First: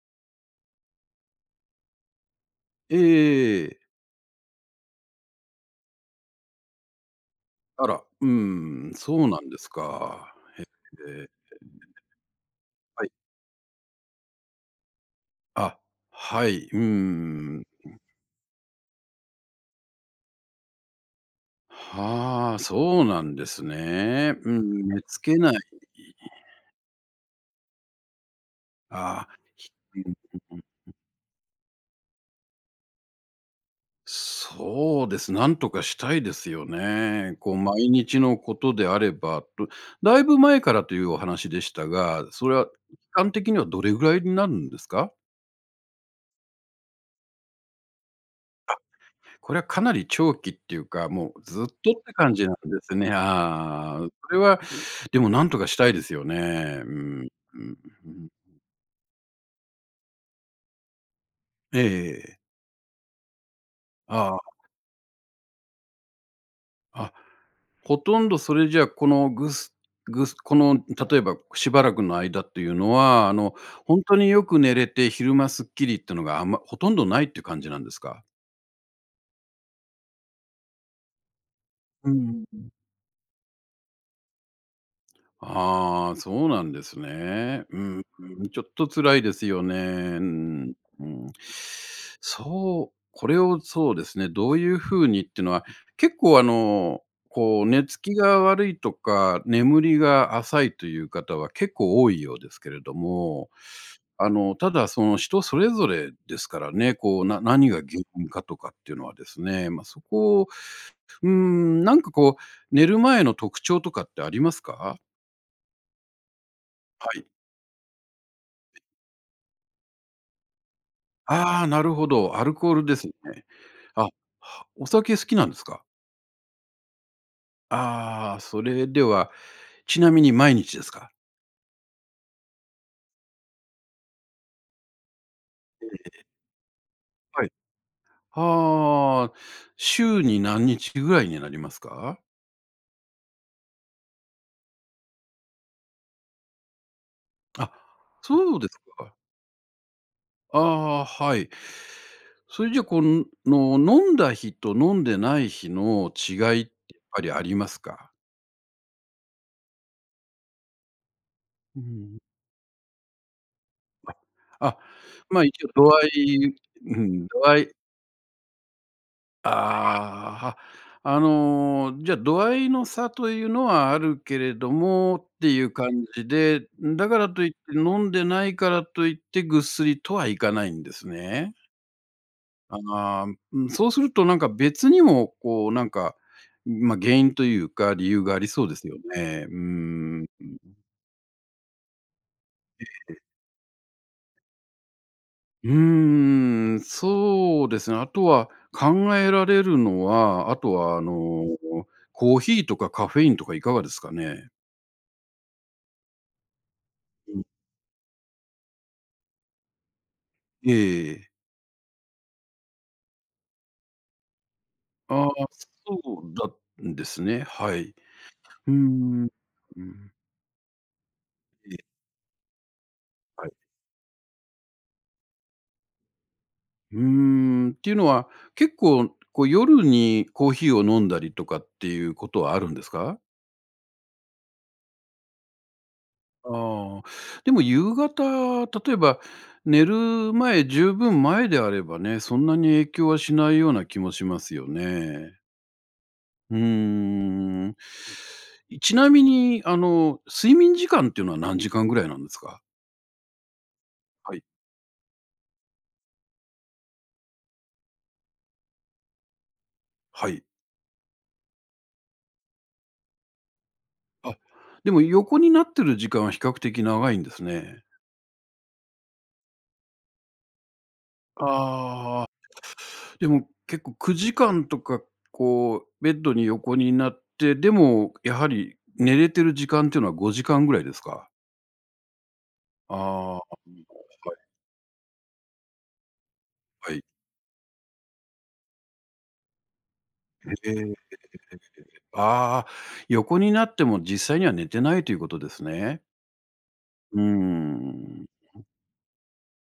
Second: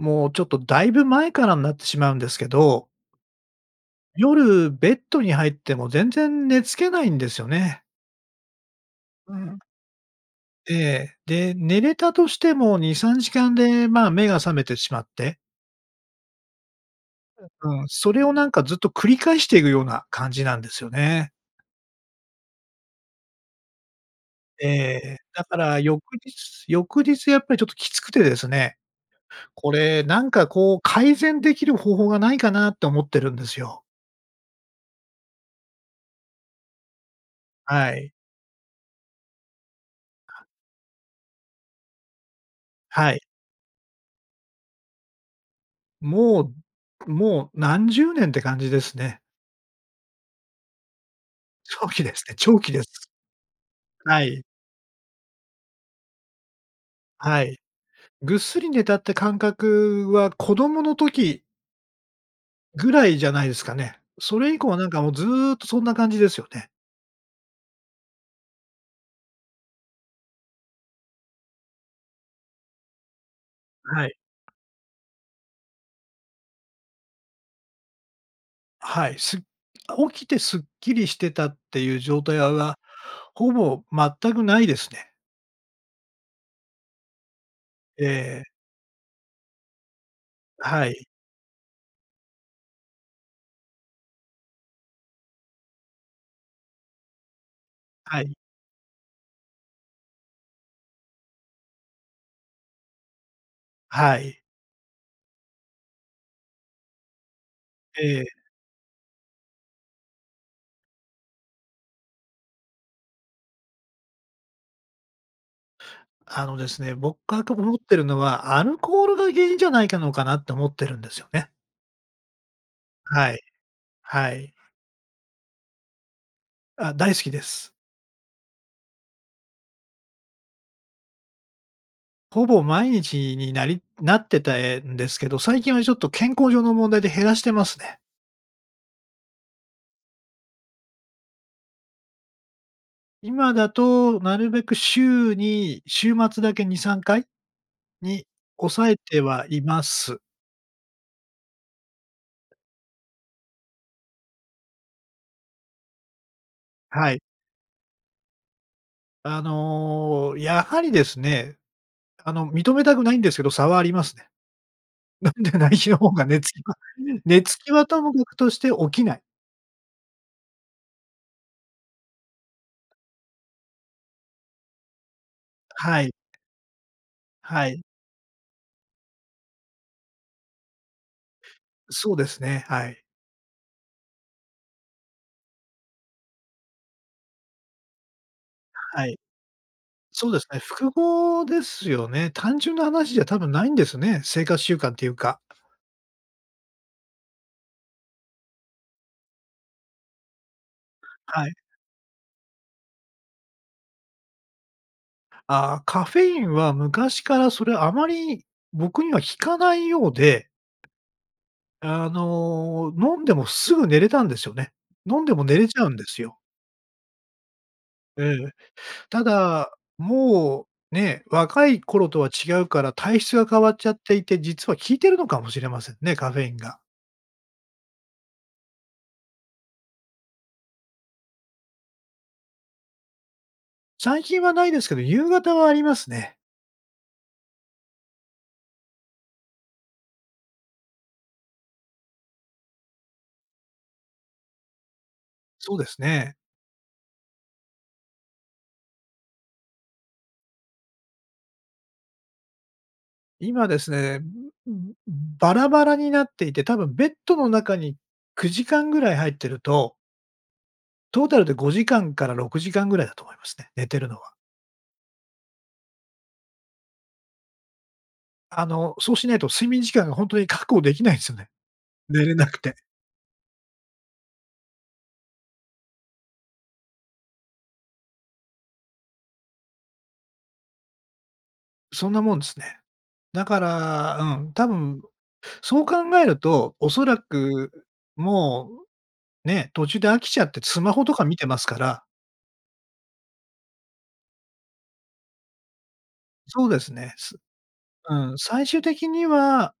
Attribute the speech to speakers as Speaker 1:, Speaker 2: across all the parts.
Speaker 1: もう、ちょっと、だいぶ前からになってしまうんですけど
Speaker 2: ええええええええ。
Speaker 1: 夜、ベッドに入っても全然寝付けないんですよね。
Speaker 2: あら、うーん、そう
Speaker 1: う
Speaker 2: な
Speaker 1: ん
Speaker 2: ん
Speaker 1: う
Speaker 2: で
Speaker 1: ん。
Speaker 2: すか。
Speaker 1: え
Speaker 2: へ
Speaker 1: え。
Speaker 2: え、。
Speaker 1: で、寝れたとしてもに
Speaker 2: はい。
Speaker 1: さんじかんで、まあ、目が覚めてしまって
Speaker 2: あ、はい。うー
Speaker 1: え、
Speaker 2: ん、ん。
Speaker 1: うん、それをなんかずっと繰り返していくような感じなんですよね。
Speaker 2: はあ、そうなんですね。うんう
Speaker 1: え
Speaker 2: ん、寝
Speaker 1: え。
Speaker 2: つけ
Speaker 1: だ
Speaker 2: ない。
Speaker 1: か
Speaker 2: いえ
Speaker 1: ら翌
Speaker 2: ええ。
Speaker 1: 日翌日やっぱりちょっときつくてですね、
Speaker 2: ああ。ひ
Speaker 1: こ
Speaker 2: う
Speaker 1: れ
Speaker 2: ん、う
Speaker 1: なんか、
Speaker 2: ううん。
Speaker 1: こう、改善できる方法がないかなと思ってるんですよ。
Speaker 2: そうです、なんとかしたいですよね。こう、毎
Speaker 1: はい。
Speaker 2: 日のことであれば、と、だいぶ前からというお話でしたが、それは
Speaker 1: はい。
Speaker 2: かんてきにはどれぐらいになるんですか？
Speaker 1: もうもう、何十年って感じ
Speaker 2: あ、
Speaker 1: ですね。
Speaker 2: これはかなり長期っていうか、もうずっ
Speaker 1: 長
Speaker 2: とっ
Speaker 1: 期
Speaker 2: て
Speaker 1: ですね。
Speaker 2: 感じな
Speaker 1: 長
Speaker 2: ん
Speaker 1: 期
Speaker 2: で
Speaker 1: です。
Speaker 2: すね、ああああ、う
Speaker 1: は
Speaker 2: それ
Speaker 1: い。
Speaker 2: は、でも、なんとかしたいですよね。うーん、ん、う
Speaker 1: はい。
Speaker 2: うん。
Speaker 1: ぐっすり寝たって感覚は子供の時
Speaker 2: ええええ。
Speaker 1: ぐらいじゃないですかね。
Speaker 2: あ
Speaker 1: そ
Speaker 2: あ。
Speaker 1: れ以降はなんかもう、ずっとそんな感じですよね。
Speaker 2: あ、ほとんどそれじゃこのぐすぐすこの例えば、しばらくの間っていうのは、あの本
Speaker 1: はい。
Speaker 2: 当によく寝れて昼間スッキリってのがあんま、ほとんど無いって感じなんですか？
Speaker 1: はい。す起きてスッキリしてたっていう
Speaker 2: う
Speaker 1: 状
Speaker 2: んう
Speaker 1: 態
Speaker 2: ん
Speaker 1: あう
Speaker 2: うん。
Speaker 1: は、ほぼ全く無いですね。
Speaker 2: ああ、そうなんですね。うー
Speaker 1: ええ。
Speaker 2: ん。ちょっと辛いですよね。うーん、
Speaker 1: はい。
Speaker 2: うん。そう、これをそうですね、どういう風にってのは、結構あの、こう寝つき
Speaker 1: はい。
Speaker 2: が悪いとか眠りが浅いという方は結構多いようですけれども、
Speaker 1: は
Speaker 2: あ
Speaker 1: い。
Speaker 2: のただその人それぞれですからね。こう、な何が原
Speaker 1: え
Speaker 2: 因
Speaker 1: え。
Speaker 2: かとかっていうのはですね。ま、そこを、うーん。なんかこう、寝る前の特徴とかってありますか？
Speaker 1: あのですね、僕
Speaker 2: はい。
Speaker 1: がく、思ってるのは、アル
Speaker 2: え。
Speaker 1: コールが原因じゃないかのかなって思ってるんですよね。
Speaker 2: ああ、なるほど。アルコールですね。
Speaker 1: はい。
Speaker 2: あ、
Speaker 1: はい。
Speaker 2: お酒好きなんですか？
Speaker 1: ああ、大好きです。
Speaker 2: ああ、それでは、ちなみに毎日ですか？
Speaker 1: ほぼ毎日になりなってたえんですけど、最近は
Speaker 2: え
Speaker 1: ちょっ
Speaker 2: え
Speaker 1: と、
Speaker 2: ええ。
Speaker 1: 健康上の問題で減らし
Speaker 2: は
Speaker 1: て
Speaker 2: い。
Speaker 1: ますね。
Speaker 2: ああ、週に何日ぐらいになりますか？
Speaker 1: 今だと、なるべく週に、週末だけ2、3回
Speaker 2: あ、
Speaker 1: に
Speaker 2: そうです
Speaker 1: 抑え
Speaker 2: か。
Speaker 1: てはいます。
Speaker 2: ああ、はい。それじゃ、こう、の飲んだ日と飲んでない日の違い、やっ
Speaker 1: はい。
Speaker 2: ぱりありますか？
Speaker 1: あの、やはりですね、
Speaker 2: うん。
Speaker 1: あの認めたくないんですけど、差はありま
Speaker 2: あ。
Speaker 1: すね。
Speaker 2: あ、
Speaker 1: 飲ん
Speaker 2: ま、
Speaker 1: で
Speaker 2: 一応
Speaker 1: ない
Speaker 2: 度
Speaker 1: 日の
Speaker 2: 合
Speaker 1: 方が寝つ
Speaker 2: い、
Speaker 1: きは、
Speaker 2: うん
Speaker 1: 寝
Speaker 2: 度
Speaker 1: つ
Speaker 2: 合
Speaker 1: き
Speaker 2: い
Speaker 1: はともかくとして起きない。
Speaker 2: ああ、は、あの、じゃ、度合いの差というのは、あるけれどもっていう感
Speaker 1: はい。
Speaker 2: じで、うん、だからといって、
Speaker 1: はい。
Speaker 2: 飲んでないからといって、ぐっすりとはいかないんですね？
Speaker 1: そうですね、はい。
Speaker 2: ああ、うん、そうするとなんか、別にも、こうなんか、ま、原因というか、理由がありそうですよ
Speaker 1: はい。
Speaker 2: ね。うーん、うん。
Speaker 1: そうですね。複合ですよね。単純な
Speaker 2: え
Speaker 1: 話
Speaker 2: え。
Speaker 1: じゃ、多分ないんですね、生活習慣というか。
Speaker 2: うーん、そうですね。あとは、考えられるのは、あとは、あの
Speaker 1: はい。
Speaker 2: コーヒーとかカフェインとかいかがですかね？
Speaker 1: ああ、カフェインは昔
Speaker 2: う
Speaker 1: か
Speaker 2: ん。
Speaker 1: らそれは、あまり僕には効かないようで、
Speaker 2: ええええええ。
Speaker 1: あの、飲んでもすぐ寝れたんですよね。飲ん
Speaker 2: ああ、
Speaker 1: でも寝れちゃうんで
Speaker 2: そ
Speaker 1: す
Speaker 2: う
Speaker 1: よ。
Speaker 2: だんですね。はい。
Speaker 1: ええええ。
Speaker 2: うーん。
Speaker 1: た
Speaker 2: う
Speaker 1: だ、
Speaker 2: ーん。
Speaker 1: もうね、若
Speaker 2: ええ。
Speaker 1: い頃とは違うから、体質が
Speaker 2: はい。
Speaker 1: 変わっちゃっていて、実は効いてるのかもしれませんね、カフェインが。
Speaker 2: うーん。ていうのは結構、こう夜にコーヒーを飲んだりとかっていうことはあるんですか？
Speaker 1: 最近はないですけど、夕方はありますね。
Speaker 2: ああ。でも夕方、例えば寝る前、十分前であればね、そんなに影響はしないような気もしますよね。
Speaker 1: そうですね。
Speaker 2: うーん。いちなみに、あの、睡眠時間っていうのは何時間ぐらいなんですか？
Speaker 1: 今ですね、
Speaker 2: はい。
Speaker 1: うん、うん、うん、バラバラになっていて、多分ベッドの中に9時間ぐらい入ってると
Speaker 2: はい。
Speaker 1: トータルで5時間から6時間ぐらいだと思いますね、寝てるのは。
Speaker 2: あ、でも横になってる時間は比較的長いんですね。
Speaker 1: あの、そうしないと、睡眠時間がほんとに確保できないんすよね。寝
Speaker 2: ああ、
Speaker 1: れなくて。
Speaker 2: でも結構、9時間とかこう、ベッドに横になって、でもやはり、寝れてる時間っていうのは、5時間ぐらいですか？
Speaker 1: そんなもんですね。
Speaker 2: ああ、
Speaker 1: だか
Speaker 2: うん、も
Speaker 1: ら
Speaker 2: うはい。
Speaker 1: うん、多分そう考えると、
Speaker 2: はい。
Speaker 1: 恐らく、うもう、ね、途中で飽きちゃって、
Speaker 2: えええ、ええええ
Speaker 1: ツ
Speaker 2: え
Speaker 1: マ
Speaker 2: え、
Speaker 1: ホとか見てますから。
Speaker 2: ああ、横になっても、実際には寝てないということですね？
Speaker 1: そうですね。
Speaker 2: うー
Speaker 1: すう
Speaker 2: ん、
Speaker 1: ん、
Speaker 2: うん。
Speaker 1: 最終的には、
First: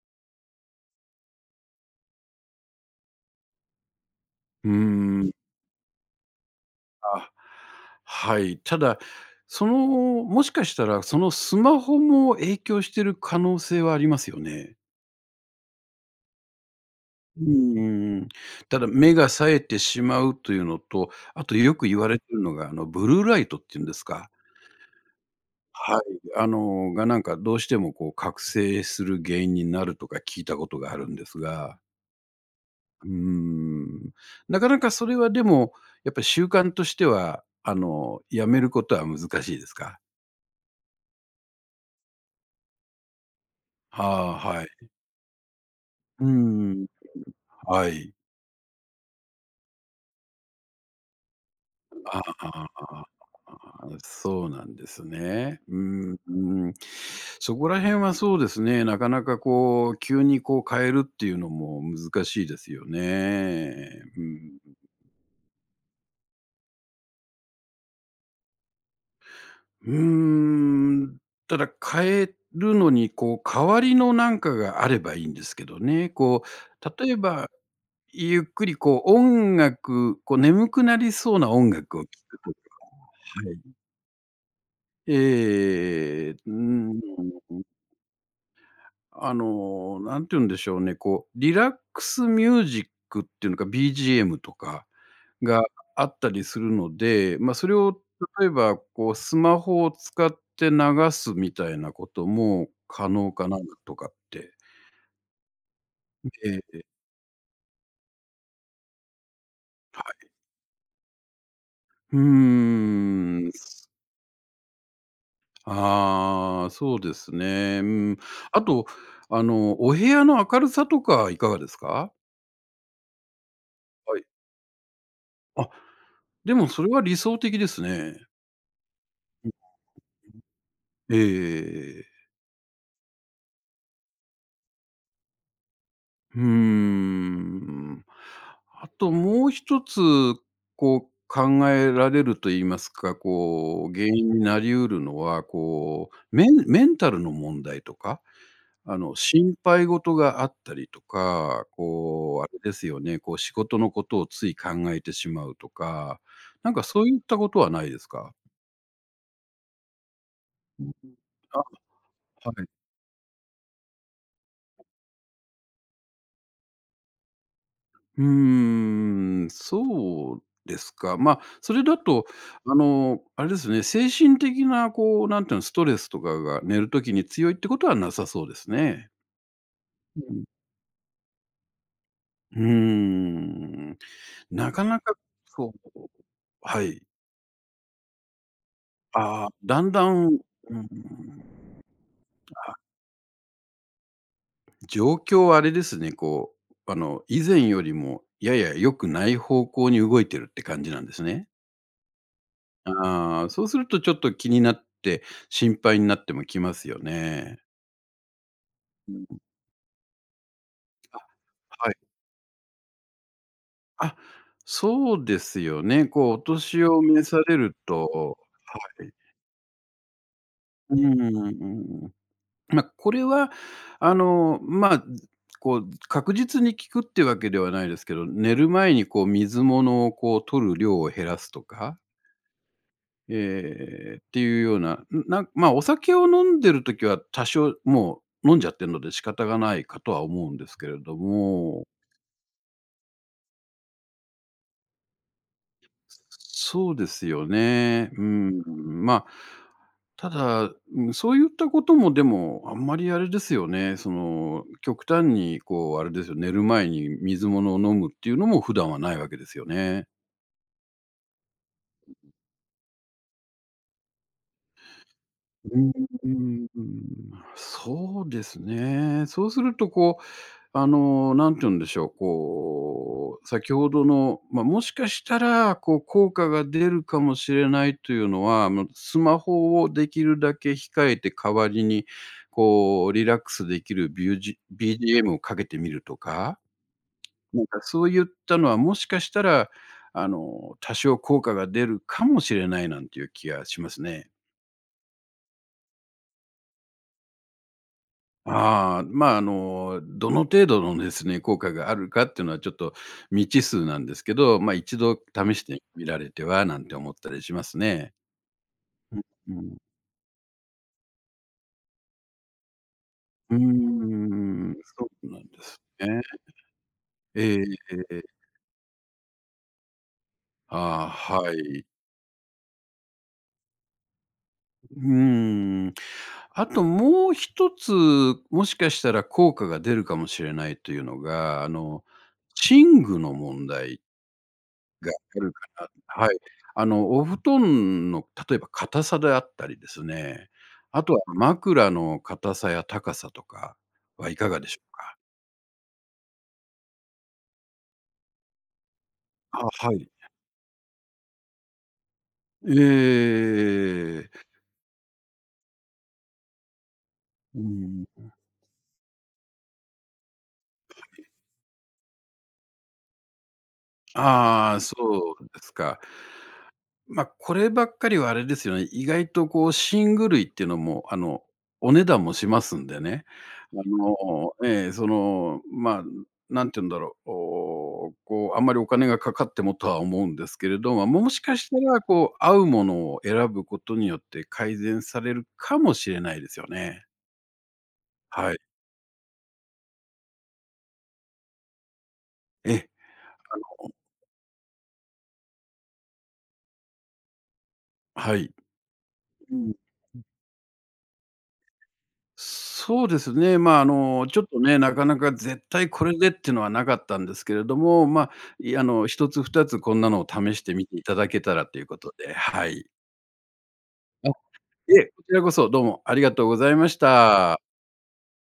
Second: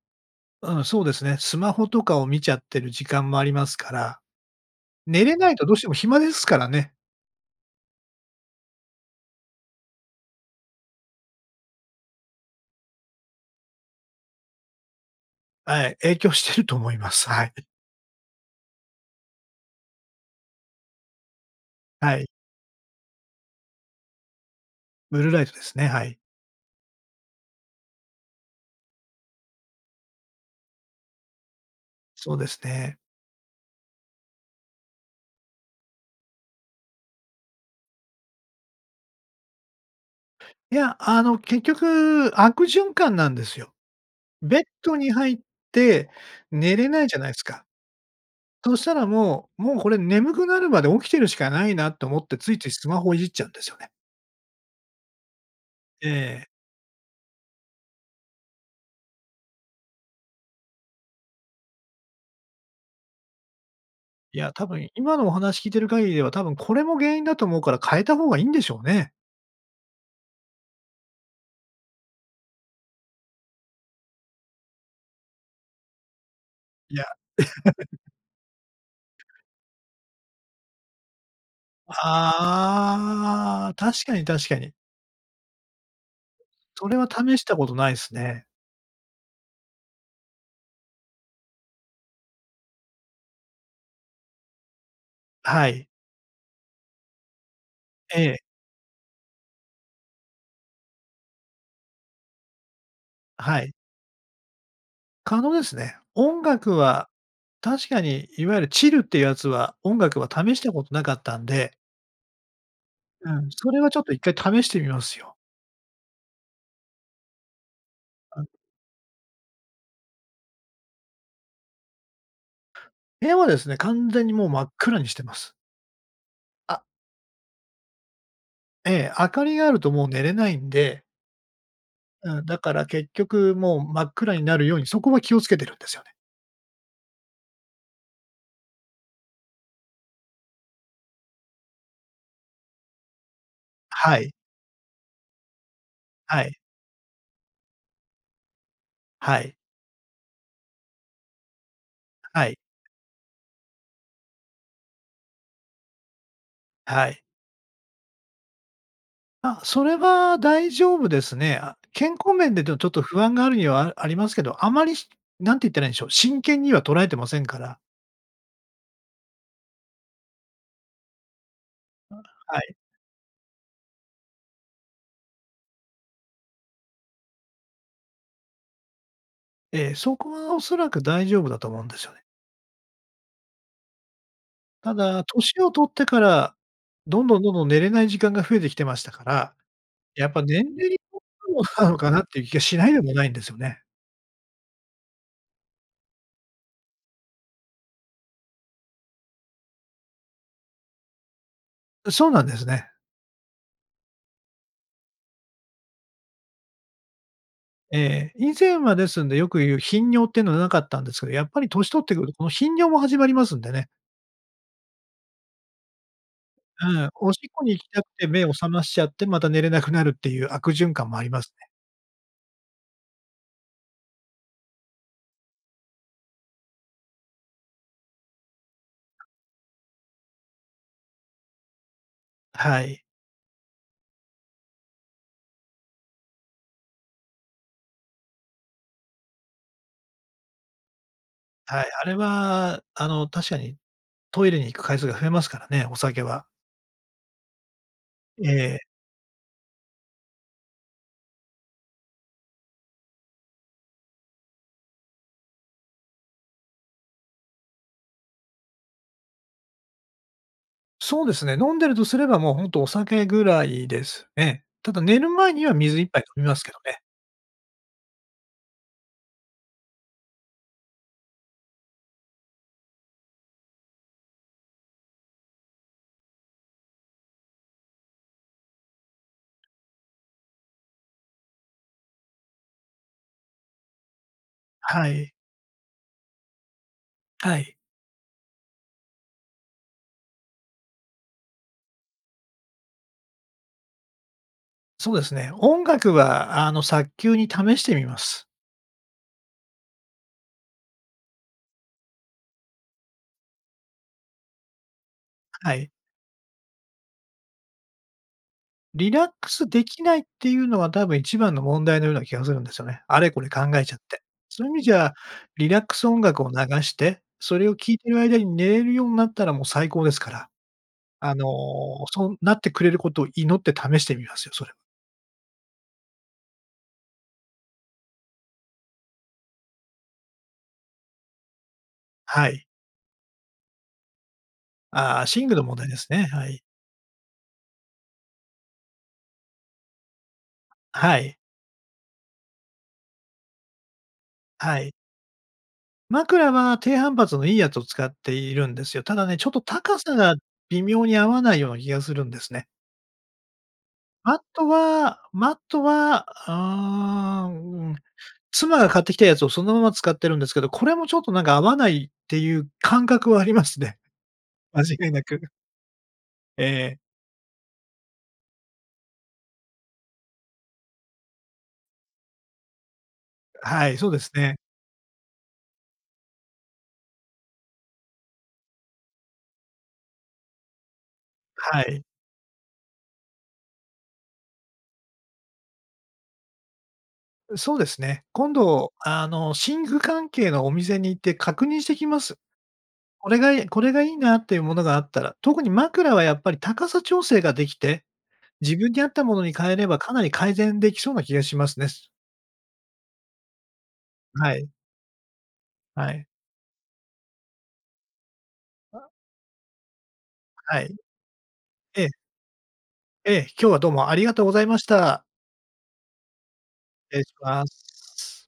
Speaker 1: うん、そうですね。スマホとかを見ちゃってる時間もありますから。
Speaker 2: うー
Speaker 1: 寝
Speaker 2: ん。
Speaker 1: れないとどうしても暇ですからね。
Speaker 2: あ、はい。ただ、その、もしかしたら、そのスマホも影響してる可能性はありますよね？
Speaker 1: あい、影響してると思います。
Speaker 2: う
Speaker 1: はい。
Speaker 2: んうんうん。ただ、目が冴えてしまうというのと、あと、よく言わ
Speaker 1: は
Speaker 2: れる
Speaker 1: い。
Speaker 2: のが、あの、ブルーライトっていうんですか。
Speaker 1: ブルーライトですね、
Speaker 2: はい、
Speaker 1: はい。
Speaker 2: あの、が、なんか、どうしてもこう、覚醒する原因になるとか聞いたことがあるんですが。
Speaker 1: そうですね。
Speaker 2: うーん。なかなかそれはでも、やっぱり習慣としては、あの、やめることは難しいですか？
Speaker 1: いや、あの、結局、悪循環なんですよ。
Speaker 2: はあ、
Speaker 1: ベッ
Speaker 2: はい。
Speaker 1: ドに入って
Speaker 2: うー
Speaker 1: 寝
Speaker 2: ん。
Speaker 1: れないじゃないすか。
Speaker 2: はい。
Speaker 1: そしたらもうもうこれ眠くなるまで起きてるしかないなと
Speaker 2: あ
Speaker 1: 思
Speaker 2: あ
Speaker 1: って、
Speaker 2: ああ
Speaker 1: つい
Speaker 2: あ
Speaker 1: ついス
Speaker 2: あ
Speaker 1: マ
Speaker 2: ああ。
Speaker 1: ホいじっちゃうんですよね。
Speaker 2: そうなんですね。うーんう
Speaker 1: ええ。
Speaker 2: ーん、そこら辺はそうですね、なかなかこう、急にこう、変えるっていうのも難しいですよね。うー
Speaker 1: いや、
Speaker 2: ん。
Speaker 1: 多分、今のお話聞いてる限りでは、多分これも原因だと思うから、変えた方がいいんでしょうね。
Speaker 2: うーん。ただ変えるのにこう、代わりのなんかがあればいいんですけどね。こ
Speaker 1: い
Speaker 2: う、
Speaker 1: や。
Speaker 2: 例えば ゆっくりこう音楽、こう眠くなりそうな音楽を聴くとか。は
Speaker 1: ああ、
Speaker 2: い。
Speaker 1: 確かに確かに。
Speaker 2: ええええええええ。うー
Speaker 1: それは試した
Speaker 2: ん。
Speaker 1: ことないすね。
Speaker 2: あの、何て言うんでしょうね、こう、リラックスミュージックっていうのか、BGM とか、が、
Speaker 1: はい。
Speaker 2: あったりするので、ま、それを
Speaker 1: ええ。
Speaker 2: 例えばこうスマホを使って流すみたいなことも可能かな、
Speaker 1: は
Speaker 2: なん
Speaker 1: い。
Speaker 2: とかって。
Speaker 1: 可能ですね。
Speaker 2: ん、
Speaker 1: 音
Speaker 2: ええ
Speaker 1: 楽
Speaker 2: ええ。
Speaker 1: は、確かに、いわゆるチルっていうやつは、音
Speaker 2: は
Speaker 1: 楽は
Speaker 2: い。
Speaker 1: 試したことなかったんで。
Speaker 2: ふー
Speaker 1: うん。
Speaker 2: ん。
Speaker 1: それはちょっと一回試してみますよ。
Speaker 2: ああ、そうですね。うーん。
Speaker 1: あ。
Speaker 2: あと、あのお部屋の明るさとかいかがですか？
Speaker 1: 部屋はですね、完
Speaker 2: はい。
Speaker 1: 全にもう真っ暗にしてます。
Speaker 2: あ、でも、
Speaker 1: あ。
Speaker 2: それは理想的ですね。
Speaker 1: ええ、明か
Speaker 2: うん、
Speaker 1: りが
Speaker 2: あ、
Speaker 1: あるともう寝れないんで。
Speaker 2: うん。ええええええ。
Speaker 1: うん、だから結局もう真っ暗になるように、そこは気を付けてるんですよね。
Speaker 2: ふーん。あともう一つ、こう考えられると言いますか、こう、原
Speaker 1: は
Speaker 2: 因
Speaker 1: い。
Speaker 2: になりうるのは、こう、
Speaker 1: は
Speaker 2: メ
Speaker 1: い。
Speaker 2: ンメンタルの問題とか、あの、
Speaker 1: はい。
Speaker 2: 心配事があったりとか、こう、
Speaker 1: は
Speaker 2: あ
Speaker 1: い。
Speaker 2: れですよね、こう、仕事のことをつい考えてしまうとか、なんかそ
Speaker 1: は
Speaker 2: ういっ
Speaker 1: い。
Speaker 2: たことはないですか？
Speaker 1: あ、それは大
Speaker 2: うん
Speaker 1: 丈
Speaker 2: う
Speaker 1: 夫
Speaker 2: ん、
Speaker 1: ですね。
Speaker 2: あ、
Speaker 1: あ、健康面で、
Speaker 2: はい。
Speaker 1: どちょっと不安があるには、あありますけど、あまり、しなんて言ったらいいんでしょう、真剣には捉えてませんから。
Speaker 2: うーん、そうですか。ま、それだ
Speaker 1: あ、
Speaker 2: と
Speaker 1: はい。
Speaker 2: あの、あれですね、精神的なこう、なんていうの、ストレスとかが寝る時に強いってことはなさそうですね。
Speaker 1: ええ、そ
Speaker 2: う
Speaker 1: こ
Speaker 2: ん。
Speaker 1: はおそらく大丈夫だと思うんですよね。
Speaker 2: うーん、なか
Speaker 1: た
Speaker 2: なか、
Speaker 1: だ年を
Speaker 2: こ
Speaker 1: 取っ
Speaker 2: う
Speaker 1: てから、
Speaker 2: はい。
Speaker 1: どんどんどんどん寝れない時間が増えてきてましたか
Speaker 2: ああ、
Speaker 1: ら、
Speaker 2: だんだん
Speaker 1: や
Speaker 2: う
Speaker 1: っ
Speaker 2: ん、
Speaker 1: ぱ年
Speaker 2: うー
Speaker 1: 齢に
Speaker 2: ん、
Speaker 1: なのかなっていう気が
Speaker 2: あ
Speaker 1: しないでもないんですよね。
Speaker 2: 状況はあれですね、こう、あの、以前よりもやや良くない方向に動いてるって感じなんですね？
Speaker 1: う、そうなんですね。
Speaker 2: ああ、あ、そうするとちょっと気になって、心配になってもきますよね。
Speaker 1: ええ、以前は、で
Speaker 2: う
Speaker 1: す
Speaker 2: ん
Speaker 1: ん
Speaker 2: う
Speaker 1: で、
Speaker 2: ん。
Speaker 1: よく言う、頻尿ってのはなかったんで
Speaker 2: あ、
Speaker 1: すけど、やっぱり年
Speaker 2: はい。
Speaker 1: 取ってくるこの頻尿も始まりますんでね。
Speaker 2: あ、そうですよね。こう、お年を
Speaker 1: ええ、
Speaker 2: 召
Speaker 1: おし
Speaker 2: さ
Speaker 1: っ
Speaker 2: れ
Speaker 1: こに
Speaker 2: る
Speaker 1: 行きたくて
Speaker 2: と
Speaker 1: 目を覚ましち
Speaker 2: は
Speaker 1: ゃっ
Speaker 2: い。
Speaker 1: て、また、寝れなくなるっていう悪循
Speaker 2: うううう
Speaker 1: 環
Speaker 2: う
Speaker 1: もありますね。
Speaker 2: ん、うん、ま、これは、あの、まあ、ん、こう、確実に効くっていうわけではないですけど、寝る前にこう、水物をこう、取る量を減らすとか
Speaker 1: あ、はい。
Speaker 2: ええええ、えええ、っていうような、ん、なんま、お酒を飲んでる時は、多少もう、飲んじゃってるので仕方がないかとは思うんですけれど
Speaker 1: は
Speaker 2: も
Speaker 1: い、あれは、あの、確かにトイレに行く回数が増えますからね、お酒は。
Speaker 2: そうですよね。うー
Speaker 1: え
Speaker 2: ん、
Speaker 1: え。
Speaker 2: ま、ただ、うん、そういったことも、でも、あんまりあれですよね、その、極端にこう、あれですよ、寝る前に水物を飲むっていうのも普段はないわけですよね？
Speaker 1: そうですね。飲んでるとすれば、もうほんとお酒ぐらいですね。ただ、寝る前に
Speaker 2: う
Speaker 1: は
Speaker 2: ーん
Speaker 1: 水一杯
Speaker 2: うー
Speaker 1: 飲みますけどね。
Speaker 2: ん、まあ、そうですね。そうするとこう、あの、何て言うんでしょう、こう、先ほどの、ま、もしかしたら、こう、効果が出るかもしれないというのは、あの、スマホをできるだけ控えて代わりに、こう、リラックスできる、ビュージ
Speaker 1: は
Speaker 2: BGM
Speaker 1: い。
Speaker 2: をかけてみるとか。
Speaker 1: は
Speaker 2: なん
Speaker 1: い。
Speaker 2: かそういったのは、もしかしたら、あの、多少効果が出るかもしれないなんていう気がしますね。
Speaker 1: そうですね。音楽は、あの、早急に試してみます。
Speaker 2: ああ。まあ、あの、どの程度のですね、効果があるかっていうのは、ちょっと未知数なんですけど。ま、一度試し
Speaker 1: あ、は
Speaker 2: て
Speaker 1: い。
Speaker 2: みられてはなんて思ったりしますね。
Speaker 1: リ
Speaker 2: う、
Speaker 1: ラック
Speaker 2: う
Speaker 1: ス
Speaker 2: ん。
Speaker 1: できないっていうのは、多分一番の問題のような気がするんですよね。あれこれ
Speaker 2: うー
Speaker 1: 考えちゃって。そういう
Speaker 2: ん。
Speaker 1: 意味じ
Speaker 2: そ
Speaker 1: ゃ、
Speaker 2: うなんで
Speaker 1: リラ
Speaker 2: す
Speaker 1: ックス音
Speaker 2: ね。
Speaker 1: 楽を流して、
Speaker 2: ええ、
Speaker 1: そ
Speaker 2: え
Speaker 1: れ
Speaker 2: い、
Speaker 1: を聞
Speaker 2: え
Speaker 1: いて
Speaker 2: ええ
Speaker 1: る
Speaker 2: え。
Speaker 1: 間に寝れるようなったらもう最高ですから。
Speaker 2: ああ、
Speaker 1: あの、
Speaker 2: はい。
Speaker 1: そうなってくれることを祈って試してみますよ、それ。
Speaker 2: うーん。あともう一つ、もしかしたら効果が出るかもしれないというのが、あの、
Speaker 1: はい。
Speaker 2: 寝具の問題が
Speaker 1: ああ、
Speaker 2: あ
Speaker 1: 寝
Speaker 2: る
Speaker 1: 具
Speaker 2: か
Speaker 1: の問
Speaker 2: な。
Speaker 1: 題ですね。
Speaker 2: はい。
Speaker 1: はい。
Speaker 2: あの、お布団の、例えば、硬さであったりですね、あと
Speaker 1: は
Speaker 2: は
Speaker 1: い。
Speaker 2: 枕の硬さや高さとかはいかがで
Speaker 1: は
Speaker 2: しょう
Speaker 1: い。
Speaker 2: か？
Speaker 1: 枕は、低反発のいいやつを使っているんですよ。ただね、ちょっと、
Speaker 2: あ、は
Speaker 1: 高
Speaker 2: い。
Speaker 1: さが微妙に合わないような気がするんですね。
Speaker 2: ええ。
Speaker 1: あとは、マットは、ああ。う
Speaker 2: うー
Speaker 1: ん。
Speaker 2: ん、うん。
Speaker 1: 妻が買ってきたやつをそのまま使ってるんですけど、これ
Speaker 2: は
Speaker 1: も、ちょっ
Speaker 2: い。
Speaker 1: と、なんか、合わないっていう感覚はありますね。
Speaker 2: ああ、
Speaker 1: 間違いな
Speaker 2: そ
Speaker 1: く。
Speaker 2: うですか。
Speaker 1: ええ。
Speaker 2: ま、こればっかりはあれですよね、意外と、こう、寝具類っていうのも、あの、お値段もしますんでね。あ
Speaker 1: はい、そうです
Speaker 2: の、
Speaker 1: ね。
Speaker 2: ええ、その、ま、何て言うんだろう。おお、こう、あんまりお金がかかってもとは思うんですけれど。ま、もしかした
Speaker 1: は
Speaker 2: ら、
Speaker 1: い。
Speaker 2: こう、合うものを選ぶことによって、改善されるかもしれないですよね。
Speaker 1: うん、そうですね。今
Speaker 2: はい。
Speaker 1: 度、あの、寝具関係のお店に行って確認してきます。
Speaker 2: ええ、
Speaker 1: これが
Speaker 2: あ
Speaker 1: えこ
Speaker 2: の
Speaker 1: れがいいなっていうものがあったら、特に枕は、やっぱり、高さ調整ができて、
Speaker 2: はい。
Speaker 1: 自分に合ったものに
Speaker 2: う
Speaker 1: 変
Speaker 2: ん、
Speaker 1: えれば、か
Speaker 2: うん。
Speaker 1: なり改善できそうな気がしますねす。
Speaker 2: そうですね。ま、あの、ちょっ
Speaker 1: は
Speaker 2: と
Speaker 1: い。
Speaker 2: ね、なかなか絶対こ
Speaker 1: は
Speaker 2: れ
Speaker 1: い。
Speaker 2: でってのはなかったんですけれども、ま、いあの、
Speaker 1: あ。
Speaker 2: 1つ、2つ、こんなのを試して
Speaker 1: あ、は
Speaker 2: み
Speaker 1: い。
Speaker 2: ていただけたらというこ
Speaker 1: ええ。
Speaker 2: とで、はい。
Speaker 1: ええ。今日はどうもあり
Speaker 2: あ、
Speaker 1: がとうございまし
Speaker 2: いえ、
Speaker 1: た。
Speaker 2: こちらこそどうもありがとうございまし
Speaker 1: 礼し
Speaker 2: た。
Speaker 1: ます。